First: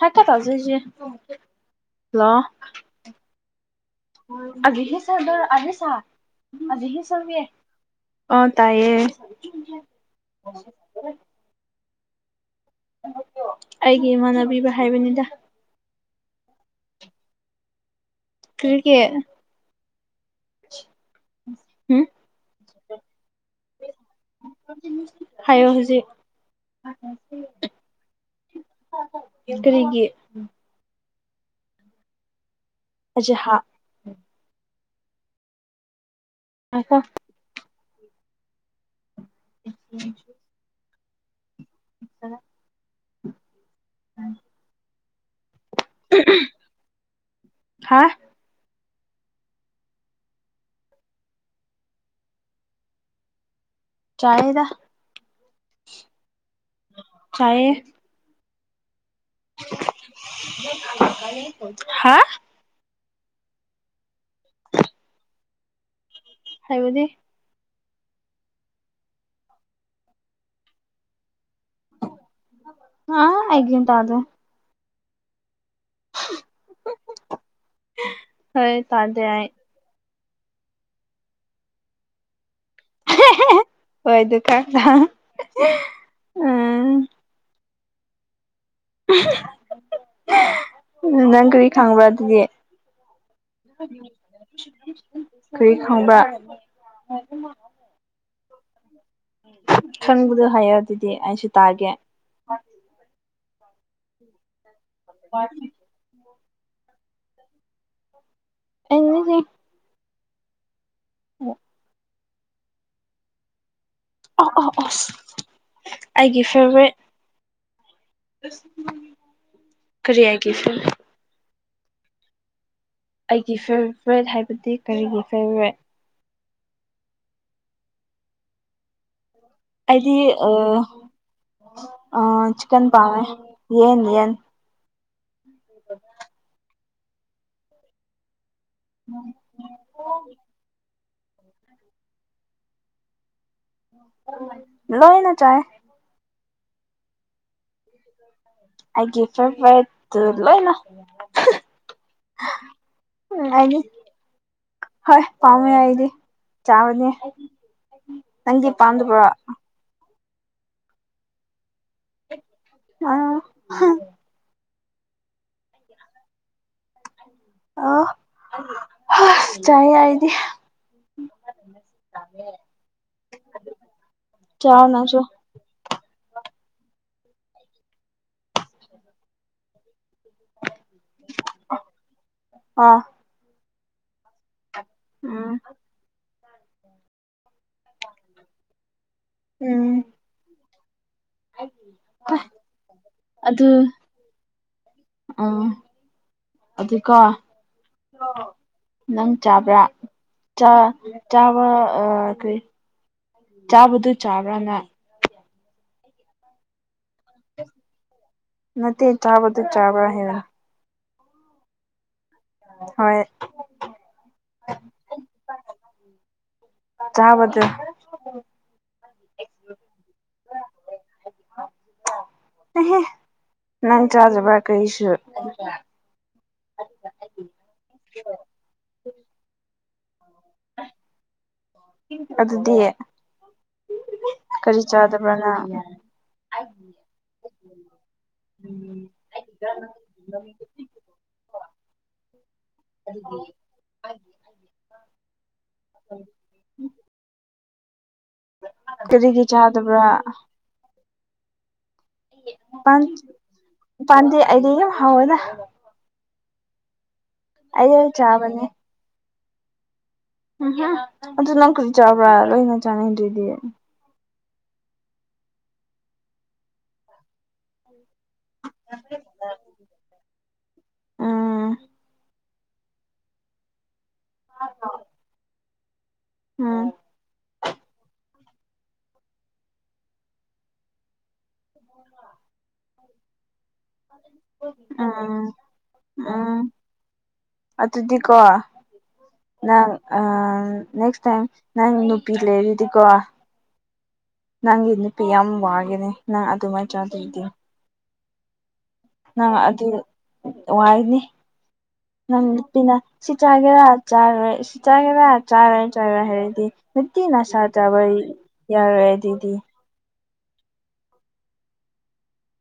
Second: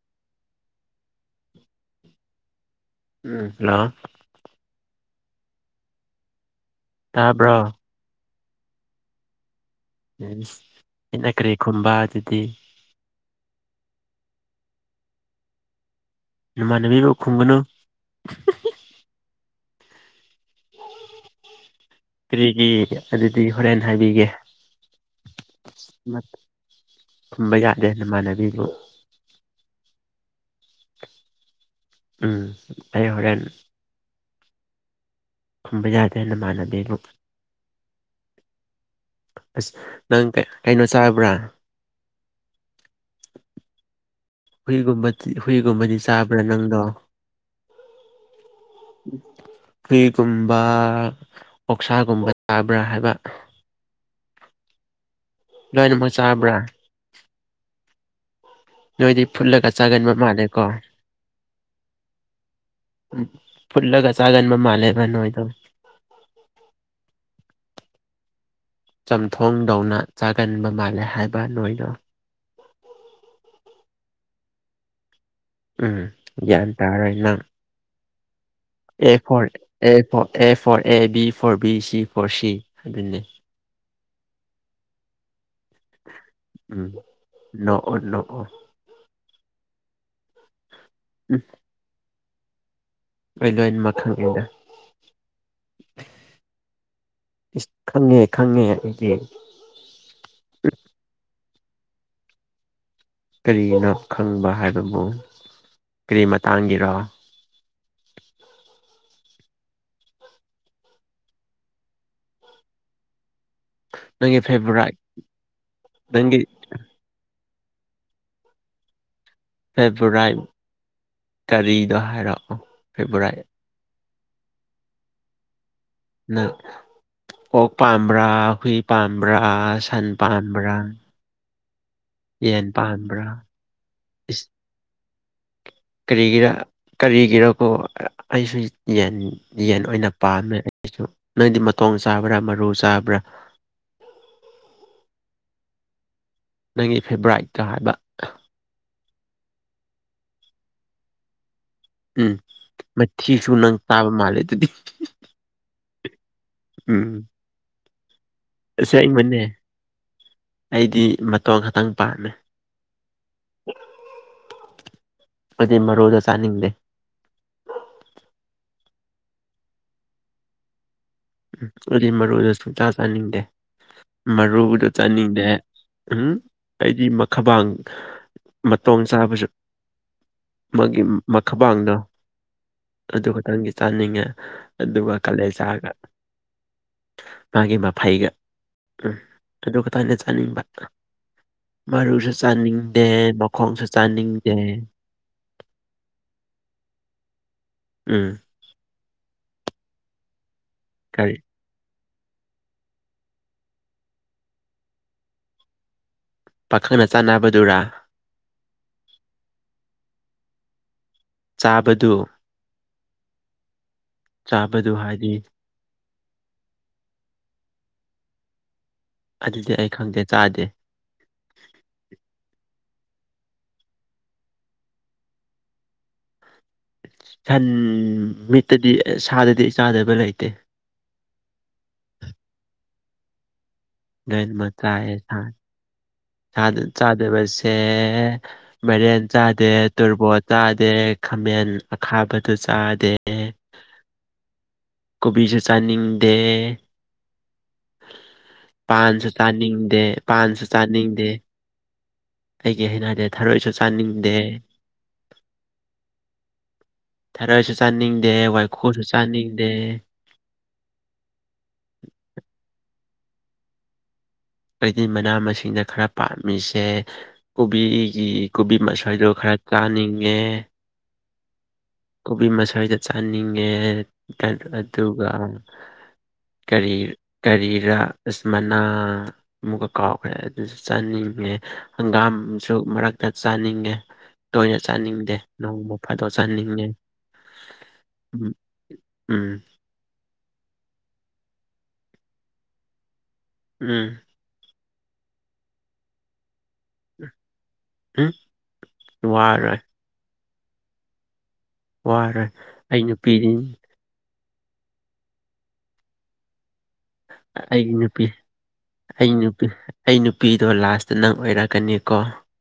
ꯍꯀ [unintelligible] ꯊꯖꯦꯁꯤꯦ hello ꯑ ꯎꯝ hello ꯍ ꯆꯗ ꯑ ꯁꯥ ꯑ ꯍ ꯆꯜꯕꯤꯦ [unintelligible] ꯇꯥꯕ꯭ꯔꯣ ꯑ ꯇꯥꯏꯌꯦ ꯍꯥꯏꯁ ꯑꯩꯅ ꯀꯔꯤ ꯈꯨꯝꯕ ꯑꯗꯨꯗꯤ ꯑꯩꯒꯤ ꯏꯃꯥꯟꯅꯕꯤꯕ ꯍꯥꯏꯕꯅꯤꯗ ꯏꯃꯥꯟꯅꯕꯤꯕꯨ ꯈꯨꯝꯒꯅꯨ ꯀꯔꯤꯀꯤ ꯎꯝ [unintelligible] ꯀ꯭ꯔꯤꯒꯤ ꯑꯗꯨꯗꯤ ꯍꯣꯔꯦꯟ ꯍꯥꯏꯕꯤꯒꯦ ꯍꯥꯏꯌꯣ ꯍꯧꯖꯤꯛ ꯈꯨꯝꯕ ꯌꯥꯗꯦ ꯅꯃꯥꯟꯅꯕꯤꯕꯨ ꯀꯔꯤꯒꯤ ꯎꯝ ꯑꯩ ꯍꯧꯖꯤꯛ ꯍꯣꯔꯦꯟ ꯍꯥ ꯈꯨꯝꯕ ꯌꯥꯗꯦ‌ ꯅꯃꯥꯟꯅꯕꯤꯕꯨ ꯉꯥꯏꯈꯣ ꯑꯁ ꯅꯪ ꯀꯩ ꯀꯩꯅꯣ ꯆꯥꯕ꯭ꯔꯥ [unintelligible] ꯍꯨꯏꯒꯨꯝꯕ ꯍꯨꯏꯒꯨꯝꯕꯗꯤ ꯆꯥꯕ꯭ꯔꯥ ꯅꯪꯗꯣ ꯍꯥ ꯎꯝ [unintelligible] ꯍꯨꯏꯒꯨꯝꯕ ꯑꯣꯛꯁꯥꯒꯨꯝꯕꯒ ꯆꯕ꯭ꯔꯥ ꯍꯥꯏꯕ ꯆꯥꯏꯌ‌ꯦꯗ ꯂꯣꯏꯅꯃꯛ ꯆꯥꯕ꯭ꯔꯥ ꯆꯥꯌꯦ ꯅꯣꯏꯗꯤ ꯐꯨꯠꯂꯒ ꯆꯥꯒꯟꯕ ꯃꯥꯜꯂꯦꯀꯣ ꯍꯥ ꯎꯝ ꯐꯨꯠꯂꯒ ꯆꯥꯒꯟꯕ ꯃꯥꯜꯂꯦꯕ ꯅꯣꯏꯗꯣ ꯍꯥꯏꯌꯨꯅꯦ ꯆꯝꯊꯣꯡꯗꯧꯅ ꯆꯥꯒꯟꯕ ꯃꯥꯜꯂꯦ ꯍꯥꯏꯕ ꯅꯣꯏꯗꯣ ꯍꯥ ꯑꯩ ꯒꯌꯥꯟ ꯇꯥꯗꯔꯦ ꯎꯝ ꯒꯌꯥꯟ ꯇꯥꯔꯣꯢꯅ ꯍꯦ ꯑꯦ ꯐꯣꯔ ꯑꯦ ꯐ A for A B for B C for C ꯍꯥꯏꯗꯨꯅꯦ ꯍꯣꯏꯗꯨ ꯀꯥꯟꯗ ꯎꯝ ꯅꯣꯛꯑꯣ ꯅꯣꯛꯑꯣ ꯎ ꯎꯝ ꯅꯪ ꯀꯔꯤ ꯈꯪꯕ꯭ꯔꯥ ꯑꯗꯨꯗꯤ ꯑꯩ ꯂꯣꯏꯅꯃꯛ ꯈꯪꯉꯦꯗ ꯀꯔꯤ ꯈꯪꯕꯔꯥ ꯏꯁ ꯈꯪꯉꯦ ꯈꯪꯉꯦ ꯑꯩꯗꯤ ꯈꯪꯕꯗꯣ ꯍꯥꯏꯌꯨ ꯑꯗꯨꯗꯤ ꯑꯩꯁꯨ ꯇꯥꯒꯦ ꯀꯔꯤꯅꯣ ꯈꯪꯕ ꯍꯥꯏꯕꯕꯨ ꯀꯔꯤ ꯃꯇꯥꯡꯒꯤꯔꯣ ꯑꯦ ꯎ ꯅꯪꯒꯤ ꯑꯣ ꯑꯣ ꯑꯣ ꯐꯦꯚꯣꯔꯥꯏꯠ ꯅꯪꯒꯤ ꯑꯩꯒꯤ ꯐꯦꯚꯣꯔꯥꯏꯠ ꯑꯦꯁ ꯐꯦꯕꯣꯔꯥꯏꯠ ꯀꯔꯤꯅꯣ ꯍꯥꯏꯔꯛꯑꯨ ꯑꯩꯒꯤ ꯐꯦꯚꯣꯔꯥꯏꯠ ꯍꯥꯏꯕꯗꯤ ꯀꯔꯤꯒꯤ ꯐꯦꯚꯣꯔꯥꯏꯠ ꯅꯪ ꯑꯣꯛ ꯄꯥꯝꯕ꯭ꯔꯥ ꯍꯨꯏ ꯄꯥꯝꯕ꯭ꯔꯥ ꯁꯟ ꯄꯥꯝꯕ꯭ꯔꯥ ꯑ ꯌꯦꯟ ꯆꯤꯛꯟ ꯄꯥꯃꯦ ꯄꯥꯝꯕ꯭ꯔꯥ ꯌꯦꯟ ꯌꯦꯟ ꯏꯁ ꯎꯣ ꯀꯔꯤꯒꯤꯔ ꯀꯔꯤꯒꯤꯔꯀꯣ ꯑꯩꯁꯨ ꯍꯦꯟ ꯌꯦꯟ ꯑꯣꯏꯅ ꯄꯥꯝꯃꯦ ꯑꯩꯁꯨ ꯅꯪꯗꯤ ꯃꯇꯣꯡ ꯆꯥꯕ꯭ꯔꯥ ꯃꯔꯨ ꯆꯥꯕ꯭ꯔꯥ ꯂꯣꯏꯅ ꯆꯥꯏ ꯅꯪꯒꯤ ꯐꯦꯕ꯭ꯔꯥꯏꯠꯇꯣ ꯍꯥꯏꯕ ꯑꯩꯒꯤ ꯐꯦꯚꯣꯔꯥꯏꯠꯇꯣ ꯂꯣꯏꯅ ꯎꯝ ꯎꯝ ꯃꯊꯤꯁꯨ ꯅꯪ ꯑꯩꯗꯤ ꯆꯥꯕ ꯃꯥꯜꯂꯦ ꯑꯗꯨꯗꯤ ꯍꯣꯏ ꯄꯥꯝꯃꯦ ꯑꯩꯗꯤ ꯆꯥꯕꯅꯦ ꯎꯝ ꯅꯪꯗꯤ ꯄꯥꯝꯗꯕ꯭ꯔꯣ ꯑ ꯑꯁꯦꯡꯕꯅꯦ ꯑꯩꯗꯤ ꯃꯇꯣꯡ ꯈꯛꯇꯪ ꯄꯥꯝꯃꯦ ꯑ ꯑꯩꯈꯣꯢꯗꯤ ꯃꯔꯨꯗꯣ ꯆꯥꯅꯤꯡꯗꯦ ꯑꯣ ꯍꯥ ꯆꯥꯏ ꯑꯩꯗꯤ ꯑꯩꯗꯤ ꯃꯔꯨꯗꯣ ꯁꯨꯡꯆꯥ ꯆꯥꯅꯤꯡꯗꯦ ꯆꯥꯎ ꯃꯔꯨꯗꯣ ꯅꯪꯁꯨ ꯆꯥꯅꯤꯡꯗꯦ ꯎꯝ ꯑꯩꯗꯤ ꯃꯈꯕꯡ ꯃꯇꯣꯡ ꯆꯥꯕꯁꯨ ꯃꯥꯒꯤ ꯃꯈꯕꯥꯥꯡꯗꯣ ꯑꯥ ꯑꯗꯨ ꯈꯛꯇꯪꯗꯤ ꯆꯥꯅꯤꯡꯉꯦ ꯑꯗꯨꯒ ꯎꯝ ꯀꯥꯂꯦꯖꯥꯒ ꯃꯥꯒꯤ ꯃꯥꯐꯩꯒ ꯑꯗꯨ ꯎꯝ ꯈꯠꯅꯦ ꯆꯥꯅꯤꯡꯕ ꯃꯔꯨꯁꯨ ꯆꯥꯅꯤꯡꯗꯦ ꯑꯗꯨ ꯃꯈꯣꯡꯁꯨ ꯆꯥꯅꯤꯡꯗꯦ ꯎꯝ ꯑꯗꯨꯀꯣ ꯎꯝ ꯅꯪ ꯆꯥꯕ꯭ꯔꯥꯥ ꯆꯥ ꯀꯔꯤ ꯀꯩ ꯆꯥꯕꯗꯨ ꯆꯥꯕ꯭ꯔꯥ ꯅꯥ ꯄꯥꯈꯪꯅ ꯆꯥꯟꯅꯕꯗꯨꯔꯥ ꯅꯠꯇꯦ ꯆꯥꯕꯗꯨ ꯆꯥꯕ꯭ꯔꯥ ꯍꯥꯏꯕ ꯆꯥꯕꯗꯨ ꯍꯣꯏ ꯆꯥꯕꯗꯨ ꯍꯥꯏꯗꯤ ꯆꯥꯕꯗꯨ ꯑꯗꯨꯗꯤ ꯑꯩ ꯈꯪꯗꯦ ꯆꯥꯗꯦ ꯅꯪ [inaudible] ꯆꯥꯖ꯭ꯔ ꯔꯀ ꯏꯁꯨ ꯁꯟ ꯃꯤꯠꯇꯗꯤ ꯁꯥꯗꯗꯤ ꯆꯥꯗꯕ ꯂꯩꯇꯦ ꯑꯗꯨꯗꯤ ꯂꯣꯏꯅꯃꯛ ꯀꯔꯤ ꯆꯥꯏꯌꯦ ꯆꯥꯗꯕ꯭ꯔ ꯅꯪ ꯁꯥꯗ ꯆꯥꯗꯕꯁꯦ ꯃꯔꯦꯟ ꯆꯥꯗꯦ ꯇꯣꯔꯕꯣꯠ ꯆꯥꯗꯦ ꯈꯥꯃꯦꯟ ꯑꯈꯥꯕꯗꯨ ꯆꯥꯗꯦ ꯀꯣꯕꯤꯁꯨ ꯆꯥꯅꯤꯡꯗꯦ ꯄꯥꯟꯁꯨ ꯀꯔꯤꯒꯤ ꯆꯥꯗꯕ꯭ꯔꯥ ꯆꯥꯅꯤꯡꯗꯦ ꯄꯥꯟꯁꯨ ꯆꯥꯅꯤꯡꯗꯦ ꯑꯩꯒꯤ ꯄꯥꯟ ꯍꯩꯅꯗꯦ ꯊꯔꯣꯏꯁꯨ ꯆꯥꯅꯤꯡꯗꯦ ꯄꯥꯟꯗꯤ ꯑꯩꯗꯤ ꯌꯥꯝ ꯍꯥꯎꯋꯤꯗ ꯊꯔꯣꯏꯁꯨ ꯑꯩ ꯌꯥꯝ ꯆꯥꯅꯤꯡꯗꯦ ꯆꯥꯕꯅꯦ ꯋꯥꯏꯈꯨꯁꯨ ꯆꯥꯅꯤꯡꯗꯦ ꯎꯝ ꯑꯗꯨ ꯅꯪ ꯀꯗꯤ ꯆꯥꯕ꯭ꯔꯥ ꯂꯣꯏꯅ ꯆꯥꯅꯤꯡꯗꯔ꯭ꯤꯗꯤ꯫ ꯑꯩꯗꯤ ꯃꯅꯥ ꯃꯁꯤꯡꯗ ꯈꯔ ꯄꯥꯝꯃꯤꯁꯦ ꯀꯣꯕꯤꯒꯤ ꯀꯣꯕꯤ ꯃꯥꯁꯣꯏꯗꯣ ꯈꯔ ꯆꯥꯅꯤꯡꯉꯦ ꯎꯝ ꯀꯣꯕꯤ ꯃꯁꯣꯏꯗꯣ ꯆꯥꯅꯤꯡꯉꯦ ꯑꯗꯨꯒ ꯀꯔꯤ ꯎꯝ ꯀꯔꯤꯔ ꯑꯁ ꯃꯅꯥ ꯑꯃꯨꯛꯀ ꯀꯥꯎꯈ꯭ꯔꯦ ꯑꯗꯨꯁꯨ ꯆꯥꯅꯤꯡꯉꯦ ꯍꯪꯒꯥꯝꯁꯨ ꯃꯔꯛꯇ ꯆꯥꯅꯤꯡꯉꯦ ꯇꯣꯏꯅ ꯆꯥꯅꯤꯡꯗꯦ ꯎꯝ ꯅꯣꯡꯃ ꯐꯥꯗꯣꯛ ꯎꯝ ꯆꯥꯅꯤꯡꯉꯦ ꯑꯗꯨꯗꯤꯀꯣ ꯎꯝ ꯎꯝ ꯅꯪ ꯑꯥ ꯅꯦꯛꯁ ꯇꯥꯏꯝ ꯅꯪ ꯅꯨꯄꯤ ꯂꯩꯔꯗꯤꯀꯣ ꯎꯝ ꯅꯪꯒꯤ ꯅꯨꯄꯤ ꯌꯥꯝ ꯋꯥꯒꯅꯤ ꯅꯪ ꯑꯗꯨꯃꯥꯏꯅ ꯆꯥꯗꯣꯏꯗꯤ [inaudible] ꯅꯪ ꯑꯗꯨ ꯋꯥꯏꯅꯤ ꯅꯪ ꯋꯥꯔꯣꯏ ꯅꯨꯄꯤꯅ ꯑꯩ ꯁꯤ ꯅꯨꯄꯤꯗꯤ ꯆꯥꯒꯦꯔꯥ ꯆꯥꯔꯣꯏ ꯏꯁ ꯆꯥꯒꯦꯔ ꯆꯥꯔꯣꯏ ꯆꯥꯔꯣꯏ ꯍꯥꯏꯔꯗꯤ ꯅꯨꯇꯤꯒꯤꯅ ꯁꯥ ꯑꯩꯒꯤ ꯆꯥꯕꯗꯤ ꯅꯨꯄꯤ ꯌꯥꯔꯣꯏ ꯑꯩ ꯑꯗꯨꯗꯤ ꯅꯨꯄꯤ ꯑꯩ ꯅꯨꯄꯤꯗꯣ ꯂꯥꯁꯇ ꯅꯪ ꯑꯣꯏꯔꯛꯀꯅꯤꯀꯣ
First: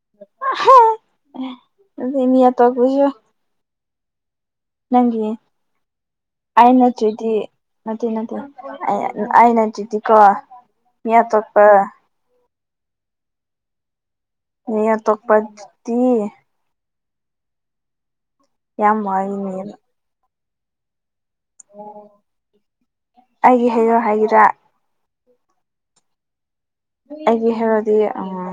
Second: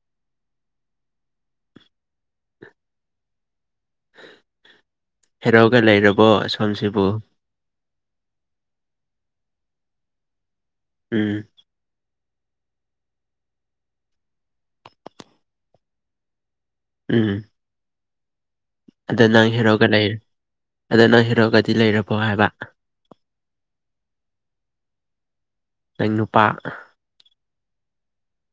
[inaudible] ꯅꯪꯒꯤ ꯍꯦꯔꯣꯒ ꯂꯩꯔꯕꯣ ꯑꯩ ꯁꯣꯝꯁꯤꯕꯨ ꯅꯠꯇ꯭ꯔꯗꯤ ꯅꯠꯇꯦ ꯅꯠꯇꯦ ꯑꯩ ꯅꯥꯠꯇꯔ꯭ꯗꯤꯀꯣ ꯃꯤ ꯎꯝ ꯑꯇꯣꯞꯄ ꯃꯤ ꯑꯇꯣꯄꯇꯇꯤ ꯎꯝ ꯌꯥꯝ ꯑꯗꯣ ꯅꯪ ꯋꯥꯒꯅꯤ ꯍꯤꯔꯣꯒ ꯂꯩ ꯑꯗꯣ ꯅꯪ ꯍꯦꯔꯣꯒꯗꯤ ꯂꯩꯔꯕꯣ ꯍꯥꯏꯕ ꯑꯩꯒꯤ ꯍꯦꯔꯣ ꯍꯥꯏꯒꯦꯔꯥ ꯅꯪ ꯅꯨꯄꯥ ꯑꯩꯒꯤ ꯍꯦꯔꯣꯗꯤ ꯑꯥ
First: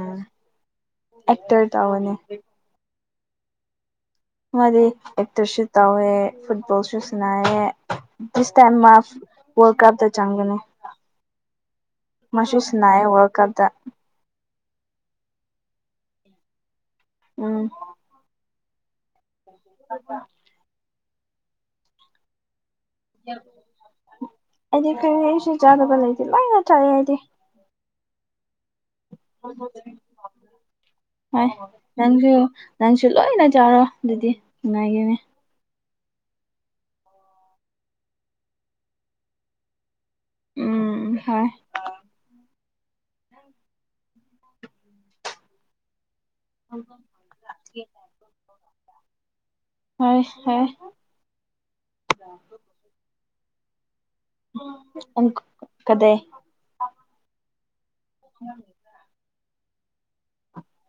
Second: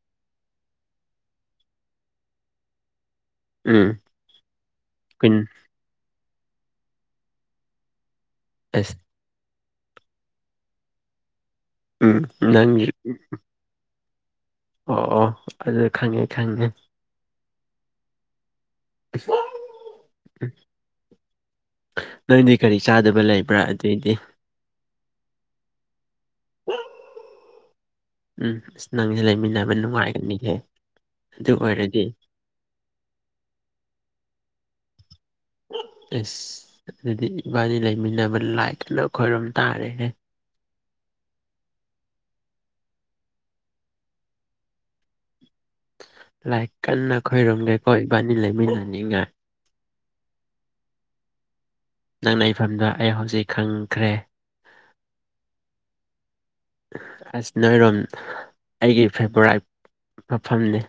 ꯑꯦꯛꯇꯔ ꯇꯧꯕꯅꯦ ꯎꯝ ꯃꯥꯗꯤ ꯀꯨꯟ ꯑꯦꯛꯇꯔꯁꯨ ꯇꯧꯋꯦ ꯐꯨꯠꯕꯣꯜꯁꯨ ꯁꯅꯩꯌꯦ [inaudible] ꯁꯇꯝ ꯑꯁ ꯃꯥꯐ ꯋꯥꯔꯜ ꯀꯞꯇ ꯆꯪꯕꯅꯦ ꯎꯝ ꯃꯥꯁꯨ ꯅꯪꯒꯤ ꯁꯅꯩꯌꯦ ꯋꯥꯜ ꯀꯞꯇ ꯑꯣ ꯑꯣ ꯑꯗꯨꯗꯤ ꯈꯪꯉꯦ ꯈꯪꯉꯦ ꯎꯝ [unintelligible] [inaudible] ꯅꯪꯗꯤ ꯀꯔꯤ ꯆꯥꯗꯕ ꯂꯩꯕ꯭ꯔꯥ ꯑꯗꯨꯏꯗꯤ ꯍꯥꯏꯗꯤ ꯀꯔꯤꯁꯨ ꯆꯥꯗꯕ ꯂꯩꯇꯦ ꯂꯣꯏ ꯆꯥꯏꯑꯦ ꯑꯩꯗꯤ ꯎꯝ ꯅꯪꯁꯦ ꯂꯩꯃꯤꯟꯅꯕ ꯅꯨꯡꯉꯥꯏꯒꯅꯤꯌꯦ ꯍꯣꯏ ꯅꯪꯁꯨ ꯅꯪꯁꯨ ꯂꯣꯏꯅ ꯆꯥꯔꯣ ꯑꯗꯨꯗꯤ ꯅꯨꯡꯉꯥꯏꯒꯅꯤ ꯑꯦꯁ ꯑꯗꯨꯗꯤ ꯏꯕꯥꯅꯤ ꯂꯩꯃꯤꯟꯅꯕ ꯂꯥꯏ ꯀꯟꯅ ꯈꯣꯏꯔꯝ ꯇꯥꯔꯦꯍꯦ ꯎꯝ ꯍꯣꯏ [inaudible] ꯂꯥꯏ ꯀꯟꯅ ꯈꯣꯏꯔꯣꯝꯒꯦꯀꯣ ꯏꯕꯥꯅꯤ ꯂꯩꯃꯤꯟꯅꯅꯤꯡꯉꯥꯏ ꯍꯣꯏ ꯍꯣꯏ ꯅꯪ ꯂꯩꯐꯝꯗꯣ ꯑꯩ ꯍꯧꯖꯤꯛ ꯈꯪꯈ꯭ꯔꯦ ꯑꯪ ꯀꯗꯦ ꯑꯁ ꯅꯣꯏꯔꯣꯝ [inaudible] ꯑꯩꯒꯤ ꯐꯦꯕꯣꯔꯥꯏꯠ ꯃꯐꯝꯅꯤ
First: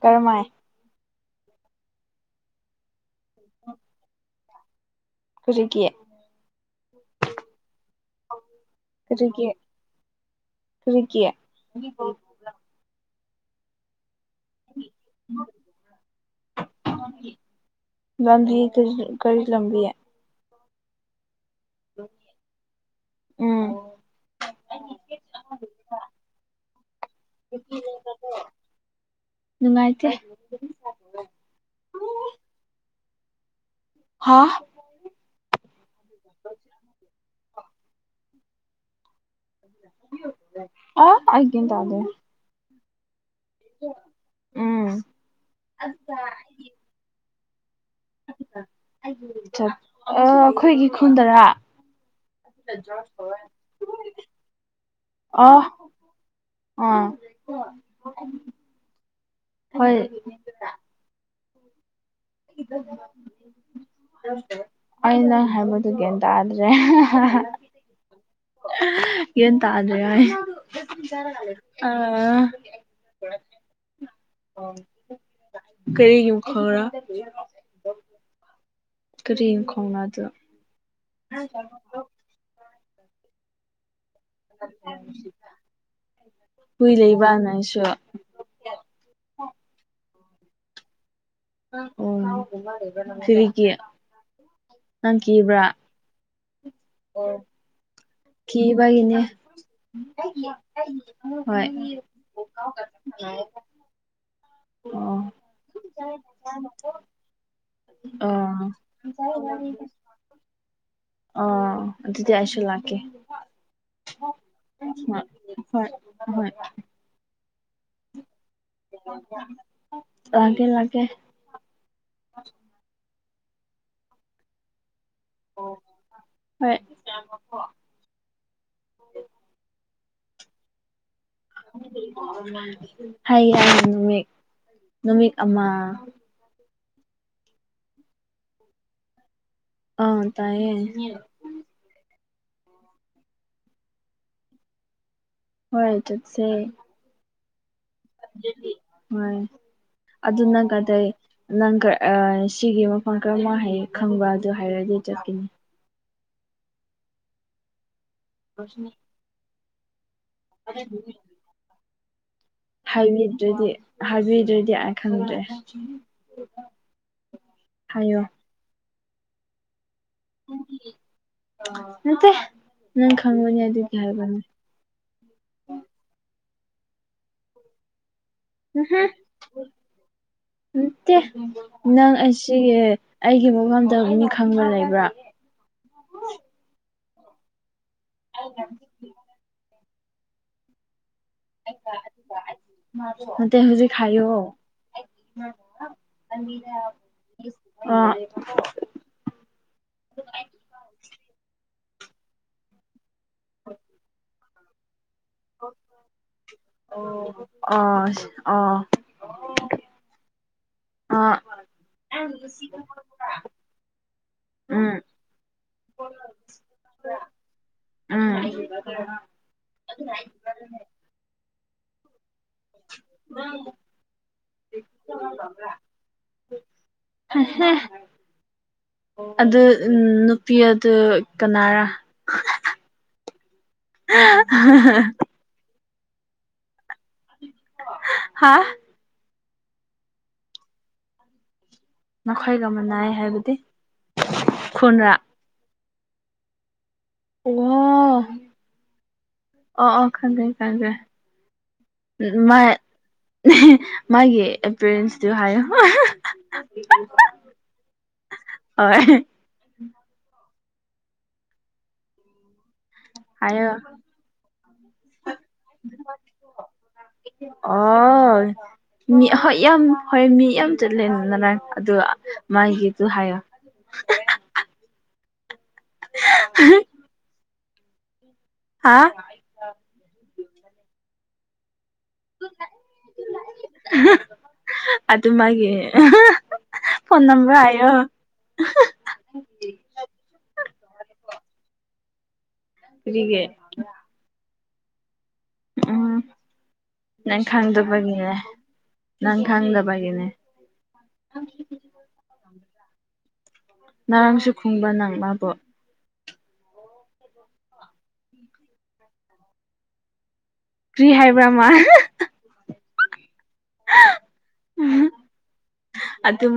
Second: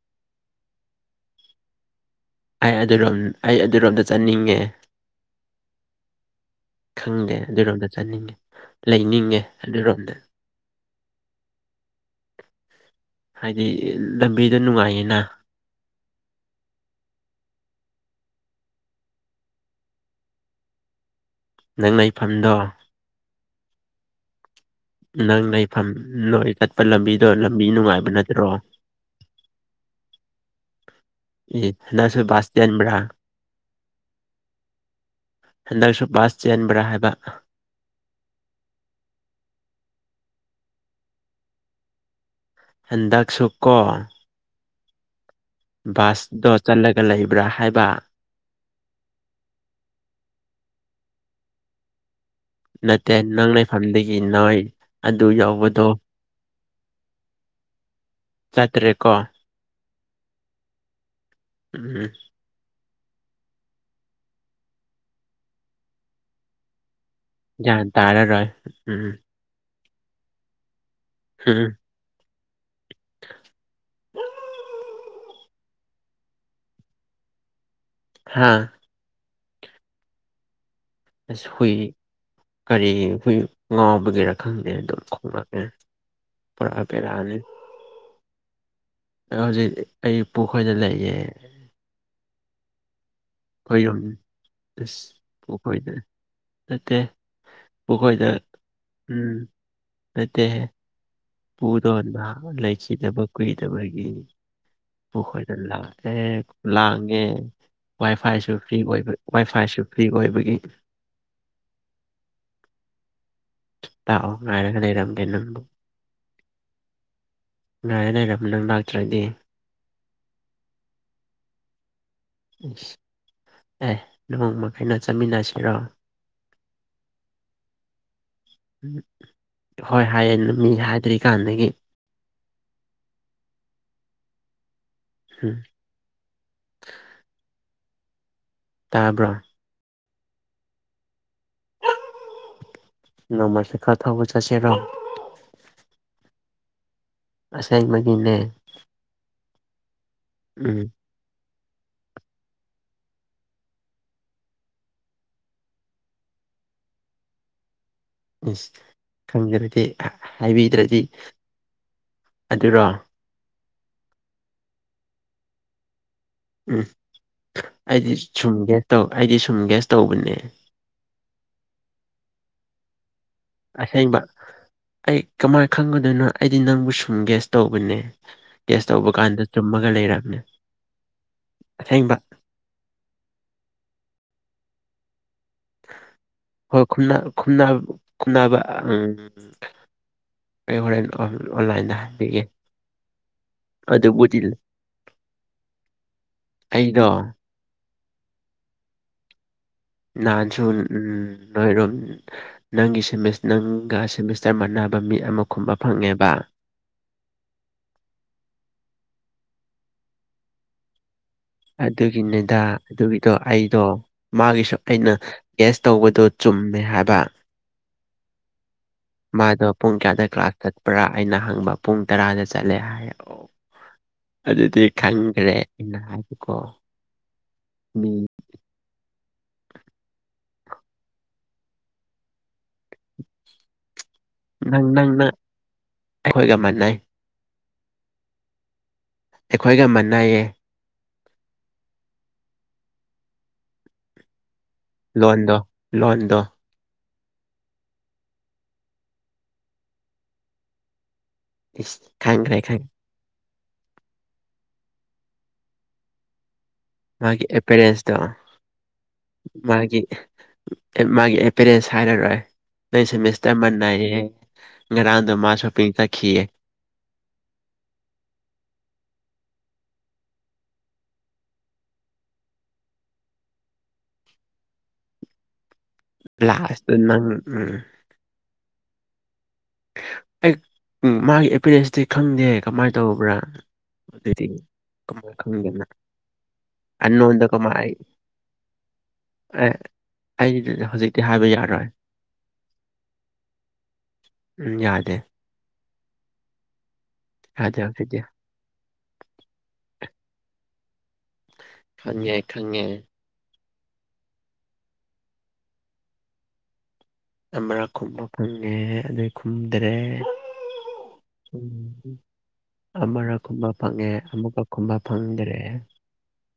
ꯀꯔꯃꯥꯏ ꯑꯩ ꯑꯗꯨꯔꯣꯝ ꯑꯩ ꯑꯗꯨꯔꯣꯝꯗ ꯆꯠꯅꯤꯡꯉꯦ ꯍꯧꯖꯤꯀꯤ ꯈꯪꯗꯦ ꯑꯗꯨꯔꯣꯝꯗ ꯆꯠꯅꯤꯡꯉꯦ ꯂꯩꯅꯤꯡꯉꯦ ꯑꯗꯨꯔꯣꯝꯗ ꯀꯌꯥ ꯍꯥꯏꯗꯤ ꯂꯝꯕꯤꯗꯣ ꯅꯨꯡꯉꯥꯏꯅꯤꯅ ꯂꯕꯤꯕꯤ ꯀꯔꯤ ꯂꯪꯕꯤ ꯑꯦ ꯅꯪ ꯂꯩꯐꯝꯗꯣ ꯎꯝ ꯅꯪꯅ ꯏꯐꯝ ꯅꯣꯏ ꯀꯠꯄ ꯂꯝꯕꯤꯗꯣ ꯂꯝꯕꯤ ꯅꯨꯡꯉꯥꯏꯕ ꯅꯠꯇ꯭ꯔꯣ ꯅꯨꯡꯉꯥꯏꯇꯦ ꯑꯦ ꯅꯪꯁꯨ ꯁꯇꯦꯟꯕ꯭ꯔ ꯍꯥꯥ ꯍꯟꯗꯛꯁꯨ ꯄꯥꯁ ꯆꯦꯟꯟꯕ꯭ꯔꯥ ꯍꯥꯏꯕ ꯑꯣ ꯑꯩꯗꯤ ꯃꯥꯟꯇꯦ ꯍꯟꯗꯛꯁꯨ ꯀꯣ ꯎꯝ ꯕꯥꯁꯇꯣ ꯆꯠꯂꯒ ꯂꯩꯕ꯭ꯔꯥ ꯍꯥꯏꯕ ꯑ ꯑꯩꯈꯣꯏꯒꯤ ꯈꯨꯟꯗꯔꯥ ꯅꯠꯇꯦ ꯅꯪ ꯂꯩꯐꯝꯗꯒꯤ ꯅꯣꯏ ꯑꯗꯨ ꯌꯥꯎꯕꯗꯣ ꯎꯝ ꯆꯥꯠ꯭ꯔꯀꯣ ꯍꯣꯏ ꯎꯝ [unintelligible] ꯑꯩꯅ ꯍꯥꯏꯕꯗꯨꯒꯇ꯭ꯔꯦ ꯒꯌꯥꯠ ꯇꯔꯥꯔꯣꯢ ꯎꯝ ꯌꯦꯟ ꯇꯥ꯭ꯔꯦ ꯎꯝ ꯑꯥ ꯀꯔꯤꯒꯤꯝ ꯈꯪꯔꯥ ꯍꯥꯥ ꯀꯔꯤ ꯈꯣꯡꯅꯗꯣ ꯑꯁ ꯍꯨꯏ ꯀꯔꯤ ꯍꯨꯏ ꯉꯥꯎꯕꯒꯤꯔ ꯈꯪꯗꯦ ꯑꯗꯨꯝ ꯈꯣꯡꯂꯛꯑꯦ ꯄꯨꯔꯛꯑ ꯍꯨꯏ ꯂꯩꯕ꯭ꯔꯥ ꯄꯦꯔꯛꯑꯅꯤ ꯅꯪꯁꯨ ꯍꯧꯖꯤꯛ ꯑꯩ ꯄꯨꯈꯣꯏꯗ ꯂꯩꯌꯦ ꯑꯣ ꯍꯣꯏ ꯌꯥꯝ ꯅꯪ ꯑꯦꯁ ꯀꯤꯕ꯭ꯔꯥ ꯍꯣꯏꯅꯦ ꯅꯠꯇꯦ ꯑꯈꯣꯏꯗ ꯀꯤꯕꯒꯤꯅꯦ ꯎꯝ ꯅꯠꯇꯦ ꯍꯣꯏ ꯄꯨꯗꯣꯟꯕ ꯂꯩꯈꯤꯗꯕ ꯀꯨꯏꯅꯕꯒꯤ ꯑꯣ ꯄꯨꯈꯣꯏꯗ ꯂꯥꯛꯇꯦ ꯂꯥꯡꯉꯦ ꯋꯥꯏ ꯐꯥꯏꯁꯨ ꯑꯣ ꯐ꯭ꯔꯤ ꯑꯣꯏꯕ ꯋꯥꯏ ꯐꯥꯏꯁꯨ ꯐ꯭ꯔꯤ ꯑꯣꯏꯕꯒꯤ ꯑꯣ ꯑꯗꯨꯗꯤ ꯑꯩꯁꯨ ꯂꯥꯛꯀꯦ ꯂꯥꯛꯑꯣ ꯉꯥꯏꯔꯒ ꯂꯩꯔꯝꯒꯦ ꯍꯣꯏ ꯅꯪꯕꯨ ꯍꯣꯏ ꯍꯣꯏ ꯉꯥꯏꯔ ꯂꯩꯔꯝ ꯅꯪ ꯂꯥꯛꯇ꯭ꯔꯗꯤ ꯂꯒꯦ ꯂꯒꯦ ꯑꯦ [unintelligible] ꯆꯠꯃꯤꯟꯅꯁꯤꯔꯣ ꯍꯣꯏ ꯍꯣꯏ ꯍꯥꯏꯑꯌꯦ ꯅꯨꯃꯤ ꯍꯥꯏꯗ꯭ꯔꯤꯀꯥꯟꯗꯒꯤ ꯍꯩ ꯌꯥ ꯅꯨꯃꯤꯠ ꯅꯨꯃꯤꯠ ꯎꯝ ꯑꯃ ꯇꯥꯕ꯭ꯔꯥ ꯑꯥ ꯇꯥꯏꯌꯦ [unintelligible] ꯁꯦ ꯈꯔ ꯊꯧꯕ ꯆꯠꯁꯤꯅ ꯍꯣꯏ ꯆꯠꯁꯦ ꯑꯁꯥꯏ ꯃꯒꯤ ꯍꯣꯏ ꯑꯗꯨꯅ ꯎꯝ ꯒꯗꯩꯩ ꯅꯪꯒ ꯑꯥ ꯁꯤꯒꯤ ꯃꯐꯝ ꯀꯔꯝꯕ ꯍꯥꯌꯦ ꯈꯪꯕ ꯑꯗꯨ ꯍꯥꯏꯔꯗꯤ ꯆꯠꯀꯅꯤ ꯑꯁ ꯈꯪꯖꯔꯒꯦ ꯍꯥꯏꯕꯤꯗ꯭ꯔꯗꯤ ꯑꯗꯨꯔꯣ [unintelligible] ꯍꯥꯏꯕꯤꯗ꯭ꯔꯗꯤ ꯑꯩ ꯈꯪꯗ꯭ꯔꯦ ꯎꯝ ꯑꯩꯗꯤ ꯍꯥꯏꯌꯣ ꯁꯨꯝ ꯒꯦ ꯇꯧ ꯑꯩꯗꯤ ꯁꯨꯝ ꯒ꯭ꯌꯥꯁ ꯇꯧꯕꯅꯦ [unintelligible] ꯅꯪ ꯈꯪꯃꯅꯤ ꯑꯗꯨꯒꯤ ꯑꯁꯦꯡꯕ ꯍꯥꯏꯕꯅꯤ ꯑꯩ ꯀꯃꯥꯏ ꯈꯪꯒꯗꯣꯏꯅꯣ ꯑꯩꯗꯤ ꯅꯪꯕꯨ ꯁꯨꯝ ꯒ꯭ꯦꯁ ꯇꯧꯕꯅꯦ [unintelligible] ꯒ꯭ꯌꯥꯁ ꯇꯧꯕ ꯀꯥꯟꯗ ꯆꯨꯝꯃꯒ ꯂꯩꯔꯝꯃꯦ ꯑꯁꯦꯡꯕ ꯁꯤ ꯑꯩꯒꯤ ꯃꯉꯝꯗ ꯃꯤ ꯈꯪꯕ ꯂꯩꯕ꯭ꯔꯥ ꯍꯣꯏ [unintelligible] ꯎꯝ ꯑꯩ ꯍꯣꯔꯦꯟ ꯑꯣꯟꯂꯥꯏꯟꯗ ꯍꯥꯏꯕꯤꯒꯦ ꯅꯠꯇꯦ ꯍꯧꯖꯤꯛ ꯍꯥꯏꯌꯣ ꯑꯗꯨꯕꯨꯗꯤ ꯑꯩꯗꯣ [unintelligible] ꯅꯍꯥꯟꯁꯨ ꯅꯣꯏꯔꯣꯝ ꯅꯪꯒꯤ [unintelligible] ꯅꯪꯒ [unintelligible] ꯆꯞ ꯃꯥꯟꯅꯕ ꯃꯤ ꯑꯃ ꯈꯨꯝꯕ ꯐꯪꯉꯦꯕ ꯑꯣ ꯑꯣ ꯑꯥ ꯑꯗꯨꯒꯤꯅꯦꯗꯥ ꯑꯗꯨꯒꯤꯗꯣ ꯑꯩꯗꯣ ꯃꯥꯒꯤꯁꯨ ꯎꯝ ꯑꯩꯅ ꯀꯦꯁ ꯇꯧꯕꯗꯨ ꯆꯨꯝꯃꯦ ꯍꯥꯏꯕ ꯎꯝ [unintelligible] ꯃꯥꯗꯣ ꯄꯨꯡ ꯀꯌꯥꯗ ꯀ꯭ꯂꯥꯁ ꯆꯠꯄ꯭ꯔꯥ ꯑꯩꯅ ꯍꯪꯕ ꯄꯨꯡ ꯇꯔꯥꯗ ꯆꯠꯂꯦ ꯍꯥꯏꯛꯑꯣ ꯑꯗꯨꯗꯤ ꯈꯪꯒ꯭ꯔꯦ ꯑꯩꯅ ꯍꯥꯏꯕꯀꯣ ꯍꯦꯍꯦ ꯃꯤ ꯑꯗꯨ ꯎꯝ ꯅꯨꯄꯤ ꯑꯗꯨ ꯀꯅꯥꯔ ꯅꯪ ꯅꯪꯅ ꯑꯩꯈꯣꯏꯒ ꯃꯥꯟꯅꯩ ꯍꯥꯥ ꯑꯩꯈꯣꯏꯒ ꯃꯥꯟꯅꯩꯌꯦ ꯅꯈꯣꯏꯒ ꯃꯅꯥꯏ ꯍꯥꯏꯕꯗꯤ ꯈꯨ [unintelligible] ꯂꯣꯟꯗꯣ ꯍꯜꯂꯣ ꯑꯣ ꯑꯣ [unintelligible] ꯏꯁ ꯎꯝ ꯈꯪꯈ꯭ꯔꯦ ꯃꯥꯏ ꯈꯪꯈ꯭ꯔꯦ [unintelligible] ꯃꯥꯒꯤ ꯑꯦꯄꯤꯔꯦꯟꯁꯇꯨ ꯍꯥꯏꯌꯨ ꯃꯥꯒꯤ ꯑꯦꯄꯦꯔꯦꯟꯁꯗ ꯍꯣꯏ ꯃꯥꯒꯤ ꯃꯥꯒꯤ ꯑꯦꯄꯦꯔꯦꯟꯁ ꯍꯥꯏꯔꯔꯣꯏ ꯅꯣꯏ ꯁꯦꯃꯦꯁꯇꯔ ꯍꯥꯏꯌꯣ ꯃꯟꯅꯥꯏ ꯉꯔꯥꯡꯗꯣ ꯃꯥꯁꯣ ꯄꯤꯀ ꯆꯠꯈꯤꯌꯦ ꯑꯣ ꯃꯤ ꯍꯣꯏ ꯌꯥꯝ ꯍꯣꯏ ꯃꯤ ꯌꯥꯝ ꯆꯠꯂꯦꯅ [unintelligible] ꯃꯥꯥꯏꯒꯤ ꯇꯨ ꯍꯥꯏꯌꯦ ꯂꯥꯁꯇ ꯅꯪ ꯎꯝ ꯍꯥ ꯑꯩ ꯃꯥꯒꯤ ꯑꯦꯄꯤꯔꯦꯟꯁꯇꯤ ꯈꯪꯗꯦ ꯀꯃꯥꯏ ꯇꯧꯕ꯭ꯔꯥ ꯑꯗꯨꯗꯤ ꯑꯗꯨ ꯀꯃꯥꯏꯅ ꯃꯥꯒꯤ ꯈꯪꯗꯦꯅ ꯐꯣꯟ ꯑꯅꯣꯟꯗ ꯅꯝꯕꯔ ꯍꯥꯏꯌꯣ ꯀꯃꯥꯏ ꯑꯦ ꯑꯩꯒꯤꯗꯨꯗꯤ ꯍꯧꯖꯤꯛꯇꯤ ꯍꯥꯏꯕ ꯌꯥꯔꯣꯏ ꯀꯔꯤꯒꯤ ꯎꯝ ꯌꯥꯗꯦ ꯎꯝ ꯅꯪ ꯌꯥꯗꯦ ꯍꯧꯖꯤꯛꯇꯤ ꯈꯪꯗꯕꯒꯤꯅꯦ ꯅꯪ ꯈꯪꯗꯕꯒꯤꯅꯦ ꯈꯪꯉꯦ ꯈꯪꯉꯦ ꯅꯔꯥꯡꯁꯨ ꯈꯨꯡꯕ꯭ꯔ ꯅꯪ ꯃꯥꯕꯨ ꯑꯃꯔꯛ ꯈꯨꯝꯕ ꯐꯪꯉꯦ ꯑꯗꯩ ꯈꯨꯝꯗ꯭ꯔꯦ ꯀ꯭ꯔꯤ ꯍꯥꯏꯕ꯭ꯔꯥ ꯃꯥ ꯑꯃꯔꯛ ꯈꯨꯝꯕ ꯐꯪꯉꯦ ꯑꯃꯨꯀ ꯈꯨꯝꯕ ꯐꯪꯗ꯭ꯔꯦ ꯑꯗꯨ ꯃ